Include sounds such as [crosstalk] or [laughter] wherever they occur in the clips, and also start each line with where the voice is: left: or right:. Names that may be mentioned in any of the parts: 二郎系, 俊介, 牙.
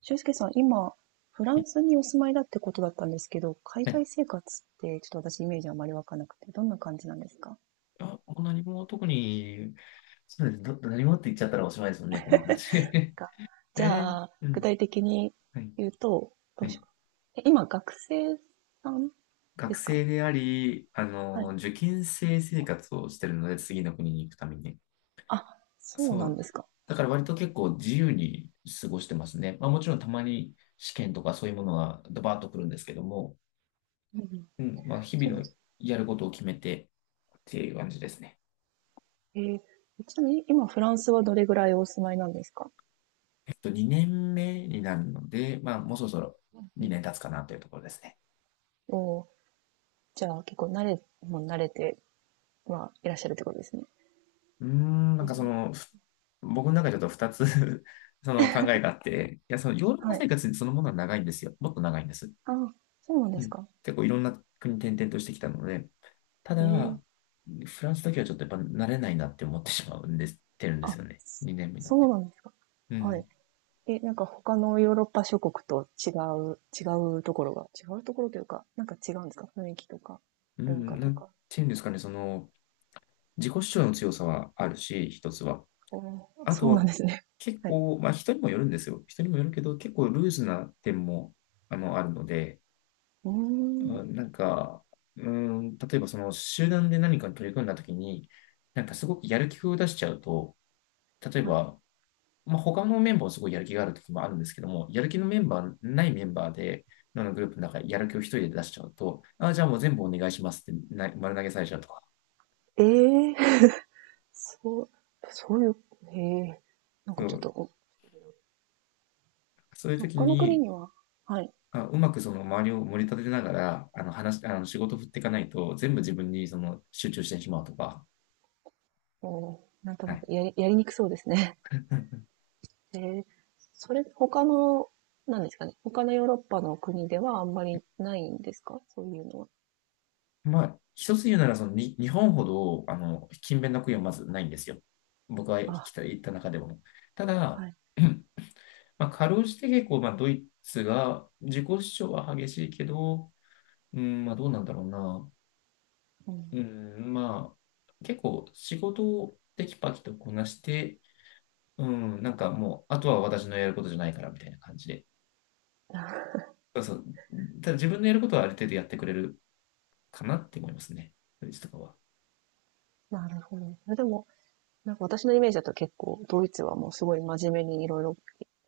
right: 俊介さん、今、フラン
left: は
right: スにお住まいだってことだったんですけど、海外
left: い。
right: 生活ってちょっと私イメージあまりわかなくて、どんな感じなんですか？
left: あ、もう何も特に、そうです。何もって言っちゃったらおしまいですもんね、この話。
right: なん
left: [laughs]
right: かじ
left: え
right: ゃあ、
left: う
right: 具
left: ん。
right: 体的に
left: はい。
right: 言うと、どう
left: は
right: し
left: い。
right: よう。え、今、学生さんで
left: 学
right: すか？
left: 生であり、
right: はい。
left: 受験生生活をしてるので、次の国に行くために。
right: あ、そう
left: そ
right: なん
left: う。
right: ですか。
left: だから割と結構自由に過ごしてますね。まあもちろんたまに試験とかそういうものがドバーッと来るんですけども、
right: うんうん。
left: うん。まあ日
right: そうな
left: 々
right: んで
left: の
right: す。
left: やることを決めてっていう感じですね。
right: えー、ちなみに今フランスはどれぐらいお住まいなんですか？
left: 2年目になるので、まあ、もうそろそろ
right: うんうん。
left: 2年経つかなというところですね。
right: おー、じゃあ結構慣れ、もう慣れて、まあ、いらっしゃるってことですね。
left: うーん、
right: う
left: なんかそ
right: ん。
left: の、僕の中でちょっと2つ [laughs] その考えがあって、いや、そのヨーロッ
right: は
left: パ
right: い。
left: 生活そのものは長いんですよ。もっと長いんです。
right: あ、そうなんで
left: う
right: す
left: ん。
right: か。
left: 結構いろんな国転々としてきたので、た
right: え
left: だ、
right: え。
left: フランスだけはちょっとやっぱ慣れないなって思ってしまうんです、てるんで
right: あ、
left: すよね。2年目に
right: そ
left: なっ
right: そう
left: て。
right: なんですか。
left: う
right: はい。
left: ん。
right: え、なんか他のヨーロッパ諸国と違う、違うところが、違うところというか、なんか違うんですか？雰囲気とか、
left: う
right: 文化
left: ん、な
right: と
left: ん
right: か。
left: ていうんですかね、その、自己主張の強さはあるし、一つは。
right: おー
left: あ
right: そ
left: と
right: うなん
left: は
right: ですね。
left: 結
right: はい。
left: 構、まあ人にもよるんですよ。人にもよるけど、結構ルーズな点も、あるので、
right: うーん。
left: うんなんか、うん、例えばその集団で何かに取り組んだときに、なんかすごくやる気を出しちゃうと、例え
right: はい。
left: ば、まあ、他のメンバーはすごいやる気があるときもあるんですけども、やる気のメンバー、ないメンバーで、あのグループの中でやる気を一人で出しちゃうと、あ、じゃあもう全部お願いしますってな丸投げされちゃうとか、
right: えー、そう、そういう、へえ、なんか
left: そ
right: ちょっと、
left: う、
right: お
left: そういうとき
right: 他の国
left: に、
right: には、はい、
left: あ、うまくその周りを盛り立てながら、あの話、あの仕事振っていかないと、全部自分にその集中してしまうとか。
right: お、なんと
left: は
right: なく
left: い。
right: やり、やりにくそうですね。
left: [laughs]
right: [laughs] ええ、それ、他の、なんですかね。他のヨーロッパの国ではあんまりないんですかそういうのは。
left: まあ、一つ言うなら、そのに、日本ほど、勤勉な国はまずないんですよ。僕が
right: あ、
left: 行った中でも。ただ、
right: はい。
left: [clears throat] まあ、かろうじて結構、まあ、ドイツが、自己主張は激しいけど、うん、まあ、どうなんだろうな。
right: うん。
left: うん、まあ、結構、仕事をテキパキとこなして、うん、なんかもう、あとは私のやることじゃないから、みたいな感じで。
right: あ、
left: そうそう。ただ自分のやることはある程度やってくれるかなって思いますね。ドイツとかは。
right: なるほど。え、でも、なんか私のイメージだと結構ドイツはもうすごい真面目にいろいろ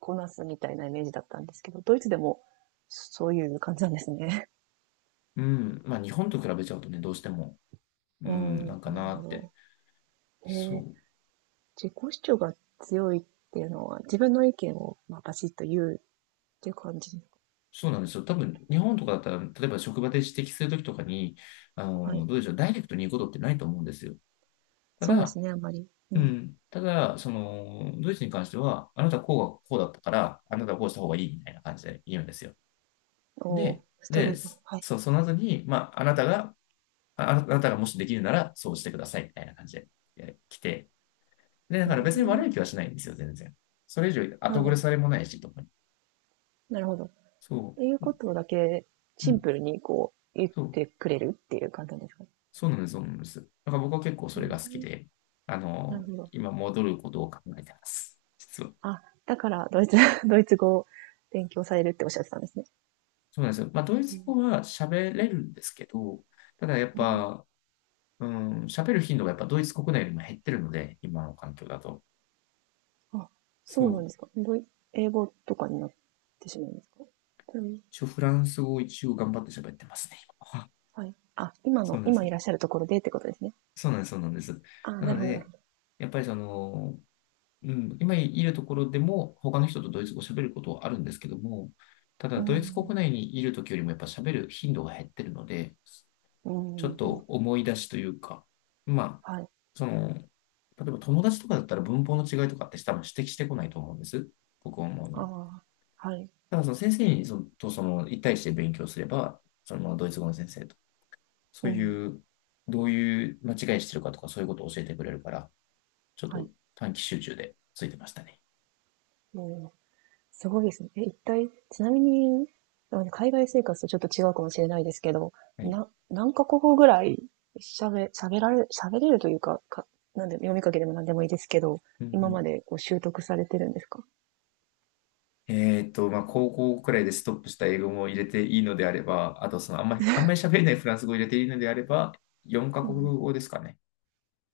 right: こなすみたいなイメージだったんですけど、ドイツでもそういう感じなんですね。
left: うん。まあ日本と比べちゃうとね、どうしても、
right: [laughs]
left: う
right: う
left: ん、
right: ー
left: な
right: ん、
left: ん
right: あ、
left: か
right: なる
left: な
right: ほ
left: って。
right: ど。
left: そ
right: へ、
left: う。
right: 自己主張が強いっていうのは自分の意見を、まあ、バシッと言うっていう感じ。
left: そうなんですよ。多分、日本とかだったら、例えば職場で指摘するときとかに、
right: はい。
left: どうでしょう、ダイレクトに言うことってないと思うんですよ。た
right: そうです
left: だ、
right: ね、あんまり。
left: う
right: うん。
left: ん。ただ、その、ドイツに関しては、あなたはこうがこうだったから、あなたはこうした方がいいみたいな感じで言うんですよ。
right: おー
left: で、
right: ストレー
left: そ
right: ト。はい。
left: そう、その後に、まあ、あなたがもしできるならそうしてくださいみたいな感じで来て、で、だ
right: う
left: から別に
right: ん。
left: 悪い気はしないんですよ、全然。それ以上
right: な
left: 後
right: る
left: 暮
right: ほ
left: れ
right: ど
left: されもないし、とかに。
right: なるほど。
left: そ
right: ていうことだけ、
left: う、う
right: シン
left: ん、
right: プルにこう、言っ
left: そう、
right: てくれるっていう感じなんですかね。
left: そうなんです、そうなんです。だから僕は結構それが好き
right: う
left: で、
right: ん、なるほど。
left: 今戻ることを考えてます、実は。
right: あ、だからドイツ [laughs] ドイツ語を勉強されるっておっしゃってたんですね。
left: そうなんですよ。まあ、ドイ
right: う
left: ツ
right: ん。
left: 語は喋れるんですけど、ただやっ
right: うん。
left: ぱ、うん、喋る頻度がやっぱドイツ国内よりも減ってるので、今の環境だと。
right: あ、そ
left: そ
right: うなんです
left: う。
right: か。ドイ英語とかになってしまうんですか？うん。
left: 一応フランス語を一応頑張って喋ってますね、今は。
right: はい。あ、
left: [laughs]
right: 今
left: そ
right: の
left: うなんで
right: 今
left: す
right: い
left: よ。
right: らっしゃるところでってことですね。
left: そうなんです、そうなんです。
right: あ、
left: な
right: なる
left: の
right: ほどなる
left: で、
right: ほ
left: やっぱりその、うん、今いるところでも、他の人とドイツ語を喋ることはあるんですけども、ただ、
right: ど。う
left: ドイツ国
right: ん。
left: 内にいるときよりもやっぱ喋る頻度が減ってるので、
right: うんう
left: ちょっ
right: んう
left: と
right: ん。
left: 思い出しというか、まあ、
right: はい。
left: その、例えば友達とかだったら文法の違いとかって多分指摘してこないと思うんです。僕は思う
right: あ
left: に。
right: あ、はい。
left: ただ、その先生にそのとその一対一で勉強すれば、そのままドイツ語の先生と、
right: う
left: そう
right: ん、
left: いう、どういう間違いしてるかとか、そういうことを教えてくれるから、ちょっ
right: はい。
left: と短期集中でついてましたね。
right: すごいですね。え、一体、ちなみに、あの、海外生活とちょっと違うかもしれないですけど、
left: はい。
right: な、何カ国語ぐらい喋、喋られ、喋れるというか、か、なんで、読み書きでも何でもいいですけど、
left: うん
right: 今
left: う
right: ま
left: ん
right: でこう習得されてるんですか？
left: まあ、高校くらいでストップした英語も入れていいのであれば、あと、その、あんまり喋れないフランス語を入れていいのであれば、4カ
right: う
left: 国
right: ん。
left: 語ですかね。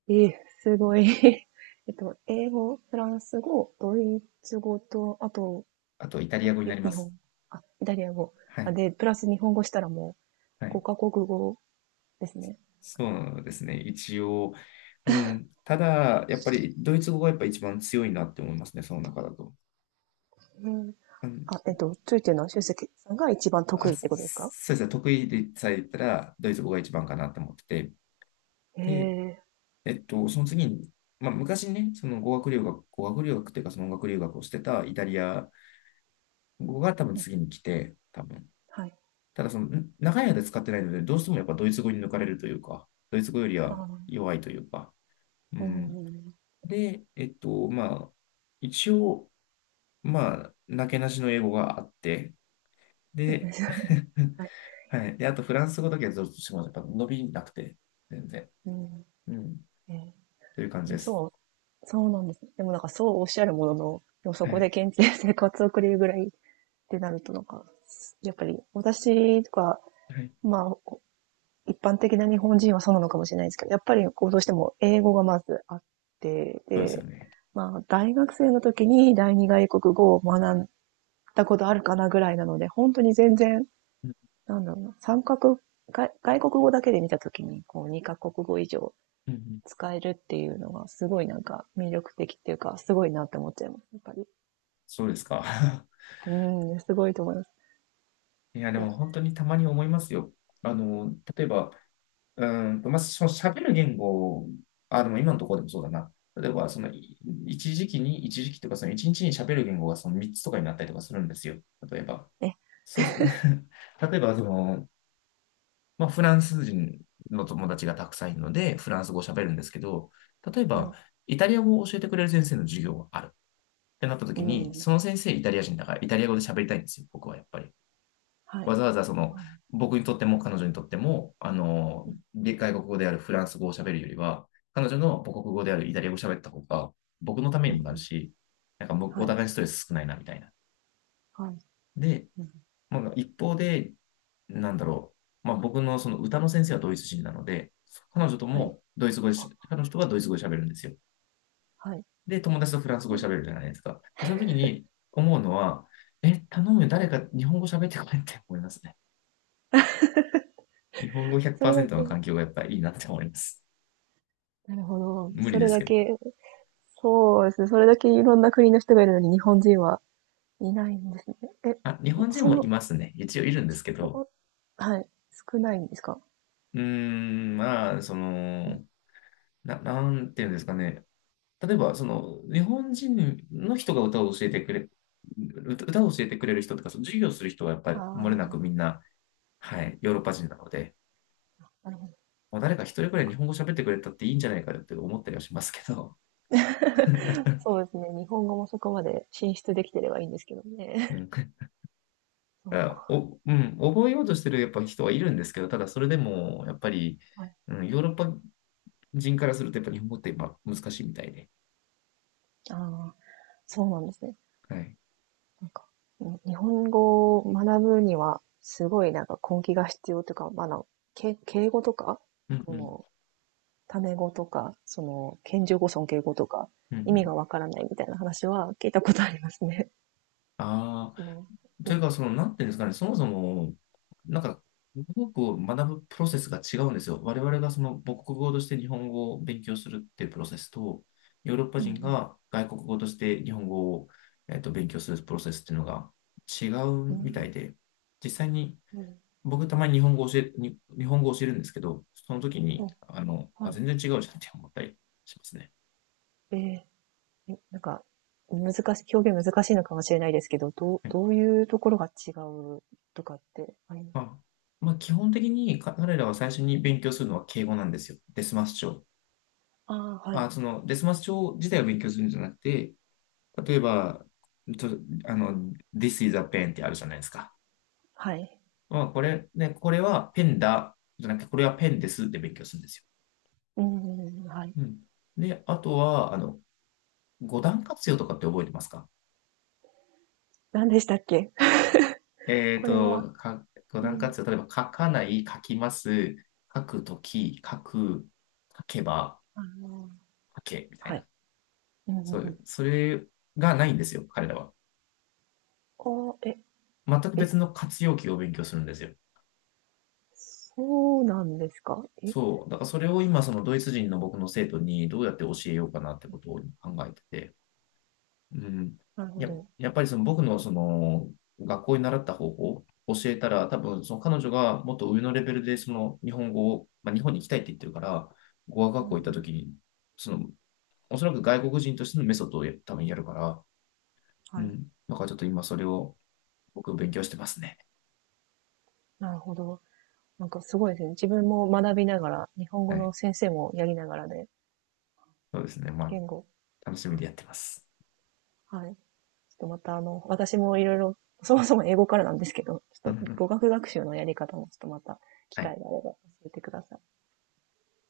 right: ええ、すごい。[laughs] えっと、英語、フランス語、ドイツ語と、あと、
left: あと、イタ
right: あ、
left: リア語に
right: よ
left: なりま
right: 日本、
left: す。
right: あ、イタリア語。
left: は
right: あ、
left: い。
right: で、プラス日本語したらもう
left: は
right: 5
left: い。
right: カ国語ですね。
left: そうですね。一応、うん。ただ、やっぱり、ドイツ語がやっぱ一番強いなって思いますね、その中だと。
right: うん。
left: うん。
right: あ、えっと、ついてるのは修介さんが一番得
left: あ、
right: 意っ
left: そ
right: てことですか？
left: そうですね。得意でさえ言ったら、ドイツ語が一番かなって思ってて。
right: へ
left: で、
right: え、
left: その次に、まあ、昔ね、その語学留学っていうか、その音楽留学をしてたイタリア語が多分
right: うん、
left: 次に来て、多分。
right: はい。
left: ただ、その、長い間使ってないので、どうしてもやっぱドイツ語に抜かれるというか、ドイツ語より
right: あ
left: は
right: あ、
left: 弱いというか、う
right: う
left: ん。
right: んうん。
left: で、まあ、一応、まあ、なけなしの英語があって、で、
right: [laughs]
left: [laughs]
right: はい。
left: はい。で、あとフランス語だけはどうしてもやっぱ伸びなくて、全然。
right: うん。
left: うん。
right: えー、
left: という感
right: で
left: じ
right: も
left: です。
right: そうそうなんですね。でもなんかそうおっしゃるものの、でもそ
left: は
right: こで
left: い。
right: 現地で生活を送れるぐらいってなるとなんか、やっぱり私とか、
left: はい。
right: まあ、一般的な日本人はそうなのかもしれないですけど、やっぱりこうどうしても英語がまずあって、
left: そうですよ
right: で、
left: ね。
right: まあ、大学生の時に第二外国語を学んだことあるかなぐらいなので、本当に全然
left: うん
right: なんだろうな、三角、外外国語だけで見たときに、こう、二カ国語以上
left: うんうん
right: 使えるっていうのが、すごいなんか魅力的っていうか、すごいなって思っちゃいます、やっぱり。
left: そうですか。[laughs]
right: うん、すごいと思います。
left: いや、で
right: で、
left: も本当にたまに思いますよ。例えば、まあ、その喋る言語、あ、でも今のところでもそうだな。例えば、その、い一時期に、一時期とか、その一日に喋る言語がその3つとかになったりとかするんですよ。例えば。
right: え、
left: そうす、[laughs] 例えば、その、まあ、フランス人の友達がたくさんいるので、フランス語を喋るんですけど、例え
right: は
left: ば、
right: い、
left: イタリア語を教えてくれる先生の授業があるってなった
right: う
left: 時に、そ
right: ん、
left: の先生イタリア人だから、イタリア語で喋りたいんですよ、僕はやっぱり。
right: はい、
left: わざわざその、僕にとっても彼女にとっても、外国語であるフランス語を喋るよりは、彼女の母国語であるイタリア語を喋った方が、僕のため
right: う
left: にもなる
right: ん、
left: し、なんかお
right: はい、
left: 互いストレス少ないな、みたいな。
right: はい、
left: で、
right: うん、
left: まあ、一方で、なんだろう、まあ、僕のその歌の先生はドイツ人なので、彼女と
right: はい、
left: もドイツ語で彼女とはドイツ語で喋るんですよ。
right: はい。
left: で、友達とフランス語で喋るじゃないですか。で、その時に思うのは、え、頼むよ、誰か日本語喋ってこいって思いますね。日本語
right: それだけ、
left: 100%の環境がやっぱりいいなって思います。
right: なるほど。
left: 無
right: そ
left: 理
right: れ
left: です
right: だ
left: けどね。
right: け、そうですね。それだけいろんな国の人がいるのに日本人はいないんですね。え、
left: あ、日本人
right: そ
left: もい
right: の、
left: ますね。一応いるんです
right: す
left: けど、
right: ご、はい、少ないんですか？
left: うーん、まあ、その、なんていうんですかね。例えば、その、日本人の人が歌を教えてくれる人とか、その授業する人はやっぱ
right: あ
left: り漏れ
right: あ
left: なく
right: ー、
left: みんな、はい、ヨーロッパ人なので、
right: なるほど。
left: まあ誰か一人くらい日本語喋ってくれたっていいんじゃないかって思ったりはしますけど。
right: そうですね。日本語もそこまで進出できてればいいんですけど
left: [laughs] う
right: ね。
left: ん
right: [laughs] そうか。
left: うん、覚えようとしてるやっぱ人はいるんですけど、ただそれでも、やっぱり、
right: はい。
left: うん、ヨーロッパ人からすると、やっぱ日本語ってやっぱ難しいみたいで。
right: ああ、そうなんですね。
left: はい。
right: なんか、うん、日本語を学ぶには、すごいなんか根気が必要というか、まあ、あの、け敬語とか、
left: うん
right: そ
left: うん。
right: の、タメ語とか、その、謙譲語、尊敬語とか、
left: うんう
right: 意味が
left: ん。
right: わからないみたいな話は聞いたことありますね。[laughs]
left: あ
right: そ
left: あ、
right: の、う
left: と
right: ん
left: いうか、その、なんていうんですかね、そもそも、なんか、母国を学ぶプロセスが違うんですよ。我々がその母国語として日本語を勉強するっていうプロセスと、ヨーロッパ
right: う
left: 人
right: ん
left: が外国語として日本語を、勉強するプロセスっていうのが違
right: う
left: うみた
right: ん。
left: いで、実際に
right: うん、
left: 僕たまに日本語教えるんですけど、その時
right: う
left: に、
right: ん、は
left: あ、
right: い。
left: 全然違うじゃんって思ったりしますね。
right: えー、え、なんか、難しい、表現難しいのかもしれないですけど、どう、
left: はい。
right: どういうところが違うとかってありま
left: ま
right: す？
left: あ、まあ、基本的に彼らは最初に勉強するのは敬語なんですよ。デスマス帳。
right: ああ、はい。
left: あ、その、デスマス帳自体を勉強するんじゃなくて、例えば、と、This is a pen ってあるじゃないですか。
right: はい。
left: まあ、これ、ね、これはペンだ、じゃなくて、これはペンですって勉強するんですよ。
right: うん、うん、はい。
left: うん。で、あとは、五段活用とかって覚えてますか？
right: 何でしたっけ？ [laughs]
left: えっ
right: これは、
left: と、か、五
right: う
left: 段
right: ん、
left: 活用、例えば書かない、書きます、書くとき、書く、書けば、
right: あの、
left: 書け、みた
right: は
left: い
right: い。
left: な。
right: うん、う
left: そ
right: ん、
left: う
right: う
left: いう、
right: ん。
left: それがないんですよ、彼らは。
right: ああ、え、
left: 全く
right: え、
left: 別の活用形を勉強するんですよ。
right: そうなんですか？え、
left: そう。だからそれを今、そのドイツ人の僕の生徒にどうやって教えようかなってことを考えてて。うん。
right: なるほ
left: や、
right: ど。
left: やっぱりその僕のその学校に習った方法を教えたら、多分その彼女がもっと上のレベルでその日本語を、まあ、日本に行きたいって言ってるから、語学
right: うん、
left: 学
right: う
left: 校行った
right: ん、
left: 時に、その、おそらく外国人としてのメソッドを多分やるから、う
right: はい。
left: ん。だからちょっと今それを僕勉強してますね。
right: なるほど。なんかすごいですね。自分も学びながら、日本語
left: は
right: の
left: い。
right: 先生もやりながらで、
left: そうですね。ま
right: 言語。
left: あ、楽しみで
right: は
left: やってます。
right: い。ちょっとまたあの、私もいろいろ、そもそも英語からなんですけど、ちょ
left: う
right: っ
left: んう
right: と
left: ん
right: 語学学習のやり方もちょっとまた機
left: は
right: 会
left: い。
right: があれば教えてください。